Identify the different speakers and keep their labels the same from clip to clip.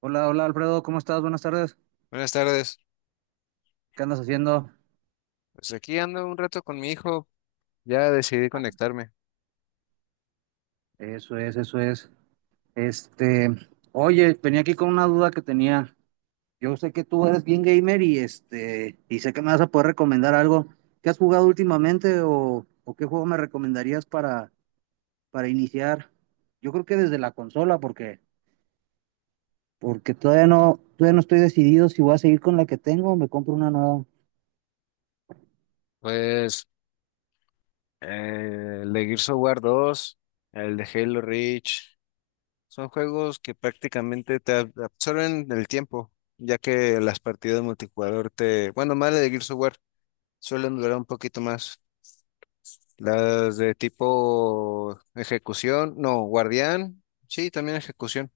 Speaker 1: Hola, hola Alfredo, ¿cómo estás? Buenas tardes.
Speaker 2: Buenas tardes.
Speaker 1: ¿Qué andas haciendo?
Speaker 2: Pues aquí ando un rato con mi hijo. Ya decidí conectarme.
Speaker 1: Eso es, eso es. Este, oye, venía aquí con una duda que tenía. Yo sé que tú eres bien gamer y y sé que me vas a poder recomendar algo. ¿Qué has jugado últimamente o qué juego me recomendarías para iniciar? Yo creo que desde la consola, porque todavía no estoy decidido si voy a seguir con la que tengo o me compro una nueva.
Speaker 2: Pues el de Gears of War 2, el de Halo Reach, son juegos que prácticamente te absorben el tiempo, ya que las partidas multijugador bueno, más la de Gears of War suelen durar un poquito más. Las de tipo ejecución, no, guardián, sí, también ejecución.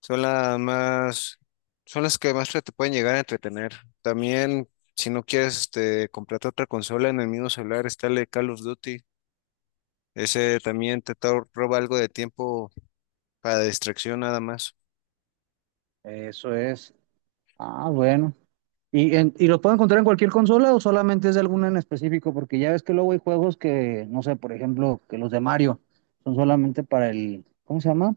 Speaker 2: Son las más, son las que más te pueden llegar a entretener. También, si no quieres, comprarte otra consola en el mismo celular, está el de Call of Duty. Ese también te roba algo de tiempo para distracción nada más.
Speaker 1: Eso es. Ah, bueno. ¿Y, y lo puedo encontrar en cualquier consola o solamente es de alguna en específico? Porque ya ves que luego hay juegos que, no sé, por ejemplo, que los de Mario son solamente para el, ¿cómo se llama?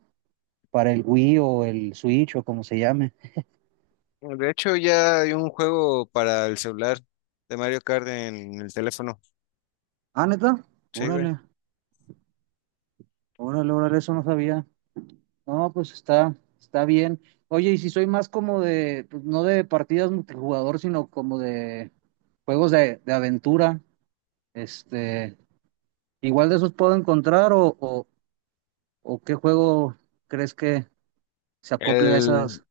Speaker 1: Para el Wii o el Switch o como se llame.
Speaker 2: De hecho, ya hay un juego para el celular de Mario Kart en el teléfono.
Speaker 1: Ah, neta,
Speaker 2: Sí, güey.
Speaker 1: órale, órale, eso no sabía. No, pues está bien. Oye, y si soy más como de, pues, no de partidas multijugador, sino como de juegos de aventura, este, igual de esos puedo encontrar o qué juego crees que se acople a
Speaker 2: El,
Speaker 1: esas.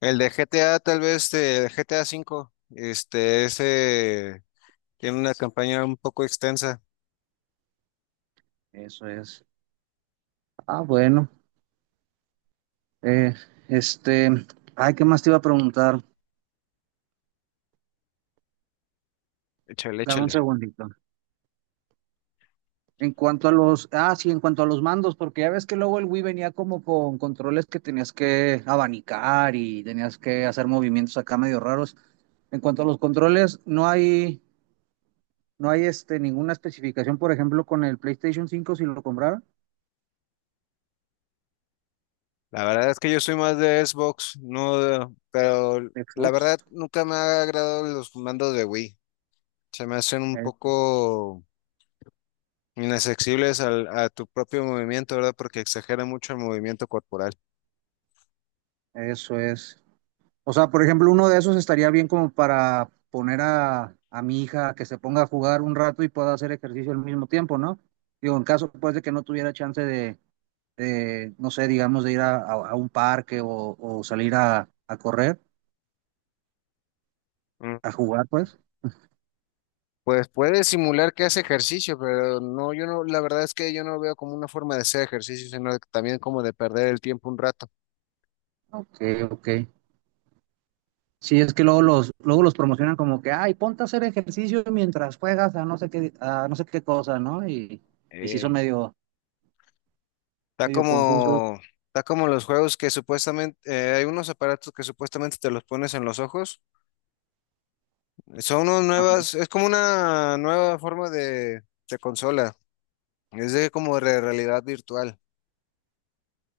Speaker 2: el de GTA, tal vez, de GTA cinco ese tiene una campaña un poco extensa.
Speaker 1: Eso es. Ah, bueno. Eh, este, ay, ¿qué más te iba a preguntar?
Speaker 2: Échale,
Speaker 1: Dame un
Speaker 2: échale.
Speaker 1: segundito. En cuanto a los, ah, sí, en cuanto a los mandos, porque ya ves que luego el Wii venía como con controles que tenías que abanicar y tenías que hacer movimientos acá medio raros. En cuanto a los controles, no hay ninguna especificación, por ejemplo, con el PlayStation cinco si lo comprara,
Speaker 2: La verdad es que yo soy más de Xbox, no, pero la
Speaker 1: Xbox.
Speaker 2: verdad nunca me ha agradado los mandos de Wii. Se me hacen un
Speaker 1: Eh,
Speaker 2: poco inaccesibles a tu propio movimiento, ¿verdad? Porque exagera mucho el movimiento corporal.
Speaker 1: eso es. O sea, por ejemplo, uno de esos estaría bien como para poner a mi hija a que se ponga a jugar un rato y pueda hacer ejercicio al mismo tiempo, ¿no? Digo, en caso pues de que no tuviera chance no sé, digamos, de ir a un parque o salir a correr, a jugar, pues.
Speaker 2: Pues puede simular que hace ejercicio, pero no, yo no, la verdad es que yo no lo veo como una forma de hacer ejercicio, sino también como de perder el tiempo un rato.
Speaker 1: Ok, ok. Sí, es que luego los promocionan como que, ay, ponte a hacer ejercicio mientras juegas a no sé qué, a no sé qué cosa, ¿no? Y sí son
Speaker 2: Eh,
Speaker 1: medio,
Speaker 2: Está
Speaker 1: medio confusos.
Speaker 2: como, está como los juegos que supuestamente, hay unos aparatos que supuestamente te los pones en los ojos.
Speaker 1: Ajá.
Speaker 2: Es como una nueva forma de consola, es de como de realidad virtual.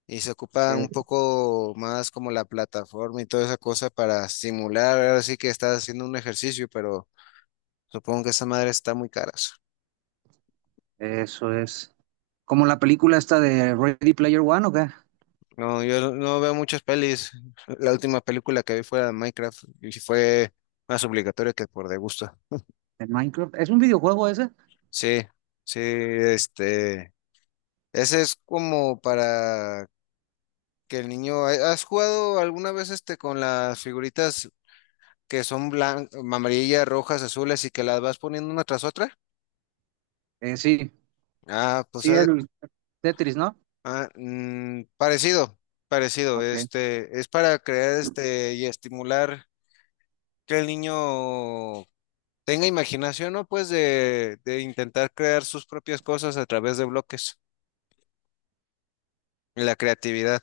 Speaker 2: Y se ocupa un
Speaker 1: Eh,
Speaker 2: poco más como la plataforma y toda esa cosa para simular. Ahora sí que estás haciendo un ejercicio, pero supongo que esa madre está muy cara.
Speaker 1: eso es. Como la película esta de Ready Player One, ¿o qué?
Speaker 2: No, yo no veo muchas pelis. La última película que vi fue la de Minecraft y sí fue más obligatoria que por de gusto.
Speaker 1: De Minecraft. ¿Es un videojuego ese?
Speaker 2: Sí, sí, ese es como para que el niño. ¿Has jugado alguna vez con las figuritas que son blancas, amarillas, rojas, azules y que las vas poniendo una tras otra?
Speaker 1: Sí.
Speaker 2: Ah, pues
Speaker 1: Sí,
Speaker 2: haz de.
Speaker 1: el Tetris, ¿no?
Speaker 2: Ah, parecido, parecido.
Speaker 1: Ok.
Speaker 2: Es para crear y estimular que el niño tenga imaginación, ¿no? Pues de intentar crear sus propias cosas a través de bloques. La creatividad.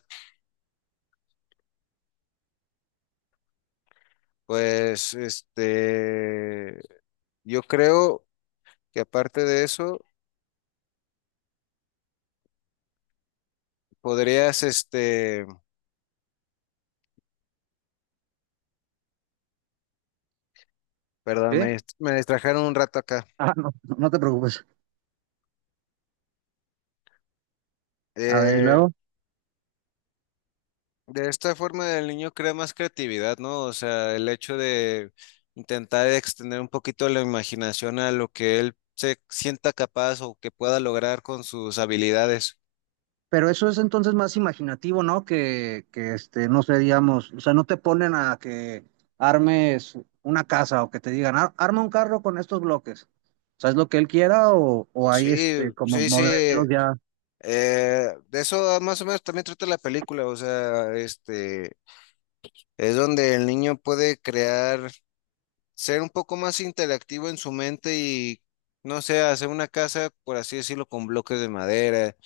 Speaker 2: Pues, yo creo que aparte de eso, podrías, perdón,
Speaker 1: ¿Sí?
Speaker 2: me distrajeron un rato acá.
Speaker 1: Ah, no, no te preocupes. A ver, y
Speaker 2: Eh,
Speaker 1: luego.
Speaker 2: De esta forma el niño crea más creatividad, ¿no? O sea, el hecho de intentar extender un poquito la imaginación a lo que él se sienta capaz o que pueda lograr con sus habilidades.
Speaker 1: Pero eso es entonces más imaginativo, ¿no? Que no sé, digamos, o sea, no te ponen a que armes una casa o que te digan, arma un carro con estos bloques. O sea, es lo que él quiera o hay
Speaker 2: Sí,
Speaker 1: como
Speaker 2: sí, sí.
Speaker 1: modelos
Speaker 2: eh,
Speaker 1: ya.
Speaker 2: de eso más o menos también trata la película, o sea, es donde el niño puede crear ser un poco más interactivo en su mente y, no sé, hacer una casa, por así decirlo, con bloques de madera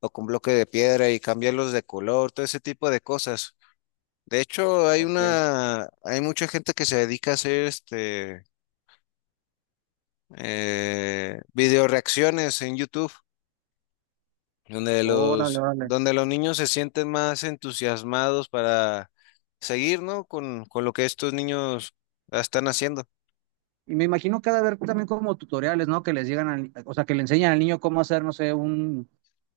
Speaker 2: o con bloques de piedra y cambiarlos de color, todo ese tipo de cosas. De hecho,
Speaker 1: Ok.
Speaker 2: hay mucha gente que se dedica a hacer video reacciones en YouTube, donde
Speaker 1: Órale,
Speaker 2: los,
Speaker 1: vale.
Speaker 2: donde los niños se sienten más entusiasmados para seguir, ¿no? Con lo que estos niños están haciendo.
Speaker 1: Y me imagino que ha de haber también como tutoriales, ¿no? Que les llegan al, o sea, que le enseñan al niño cómo hacer, no sé,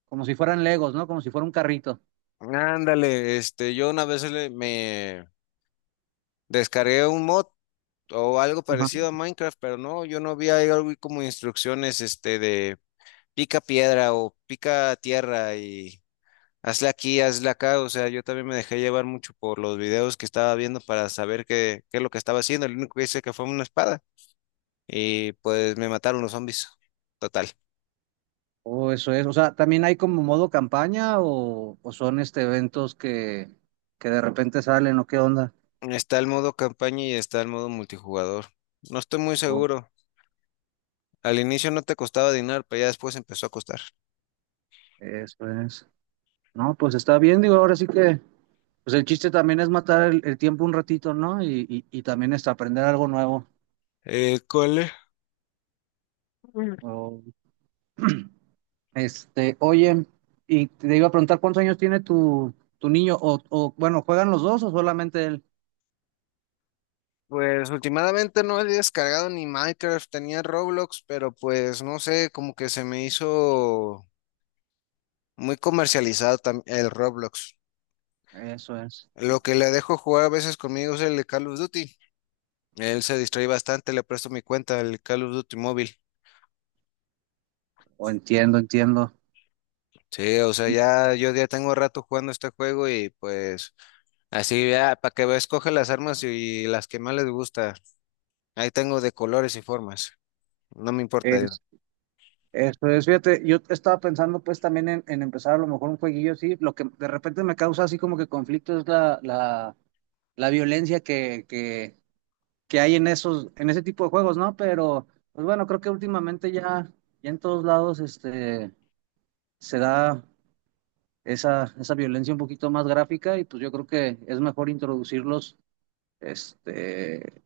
Speaker 1: como si fueran Legos, ¿no? Como si fuera un carrito.
Speaker 2: Ándale, yo una vez descargué un mod o algo
Speaker 1: Ajá.
Speaker 2: parecido a Minecraft, pero no, yo no vi ahí algo como instrucciones de pica piedra o pica tierra y hazle aquí, hazle acá. O sea, yo también me dejé llevar mucho por los videos que estaba viendo para saber qué es lo que estaba haciendo. El único que hice que fue una espada y pues me mataron los zombies. Total.
Speaker 1: O eso es, o sea, también hay como modo campaña o son este, eventos que de repente salen o qué onda.
Speaker 2: Está el modo campaña y está el modo multijugador. No estoy muy
Speaker 1: O-
Speaker 2: seguro. Al inicio no te costaba dinero, pero ya después empezó a costar.
Speaker 1: Eso es. No, pues está bien, digo, pues el chiste también es matar el tiempo un ratito, ¿no? Y también es aprender algo nuevo.
Speaker 2: ¿Cuál es?
Speaker 1: Oh. Oye, y te iba a preguntar cuántos años tiene tu niño, o bueno, ¿juegan los dos o solamente él?
Speaker 2: Pues últimamente no he descargado ni Minecraft, tenía Roblox, pero pues no sé, como que se me hizo muy comercializado el Roblox.
Speaker 1: Eso es,
Speaker 2: Lo que le dejo jugar a veces conmigo es el de Call of Duty. Él se distrae bastante, le presto mi cuenta, el Call of Duty móvil.
Speaker 1: o entiendo, entiendo.
Speaker 2: Sí, o sea, ya yo ya tengo rato jugando este juego y pues así ya, para que veas, escoge las armas y las que más les gusta. Ahí tengo de colores y formas. No me importa.
Speaker 1: Es, eso es, fíjate, yo estaba pensando pues también en empezar a lo mejor un jueguillo así, lo que de repente me causa así como que conflicto es la violencia que hay en esos, en ese tipo de juegos, ¿no? Pero, pues bueno, creo que ya en todos lados, se da esa violencia un poquito más gráfica y pues yo creo que es mejor introducirlos este,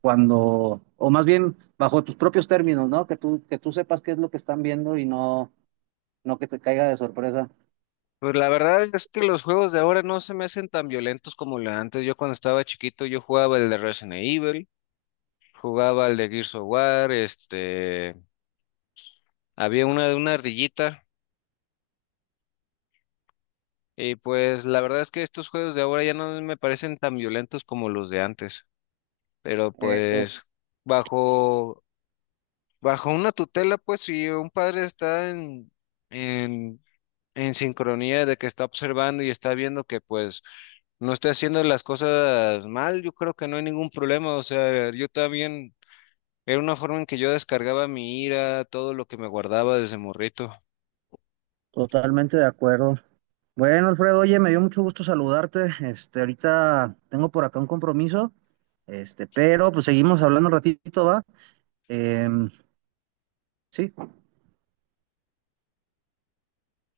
Speaker 1: cuando, o más bien bajo tus propios términos, ¿no? Que que tú sepas qué es lo que están viendo y no que te caiga de sorpresa.
Speaker 2: Pues la verdad es que los juegos de ahora no se me hacen tan violentos como lo de antes. Yo cuando estaba chiquito yo jugaba el de Resident Evil, jugaba el de Gears of War, este, había una de una ardillita y pues la verdad es que estos juegos de ahora ya no me parecen tan violentos como los de antes. Pero
Speaker 1: Eh, to-
Speaker 2: pues bajo bajo una tutela, pues si un padre está en en sincronía de que está observando y está viendo que pues no estoy haciendo las cosas mal, yo creo que no hay ningún problema. O sea, yo también era una forma en que yo descargaba mi ira, todo lo que me guardaba desde morrito.
Speaker 1: totalmente de acuerdo. Bueno, Alfredo, oye, me dio mucho gusto saludarte. Ahorita tengo por acá un compromiso, pero pues seguimos hablando un ratito, ¿va? Em, sí,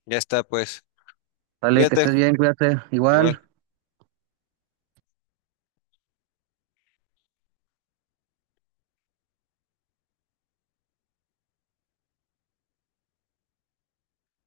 Speaker 2: Ya está, pues.
Speaker 1: vale, que
Speaker 2: Cuídate.
Speaker 1: estés bien, cuídate,
Speaker 2: Igual.
Speaker 1: igual.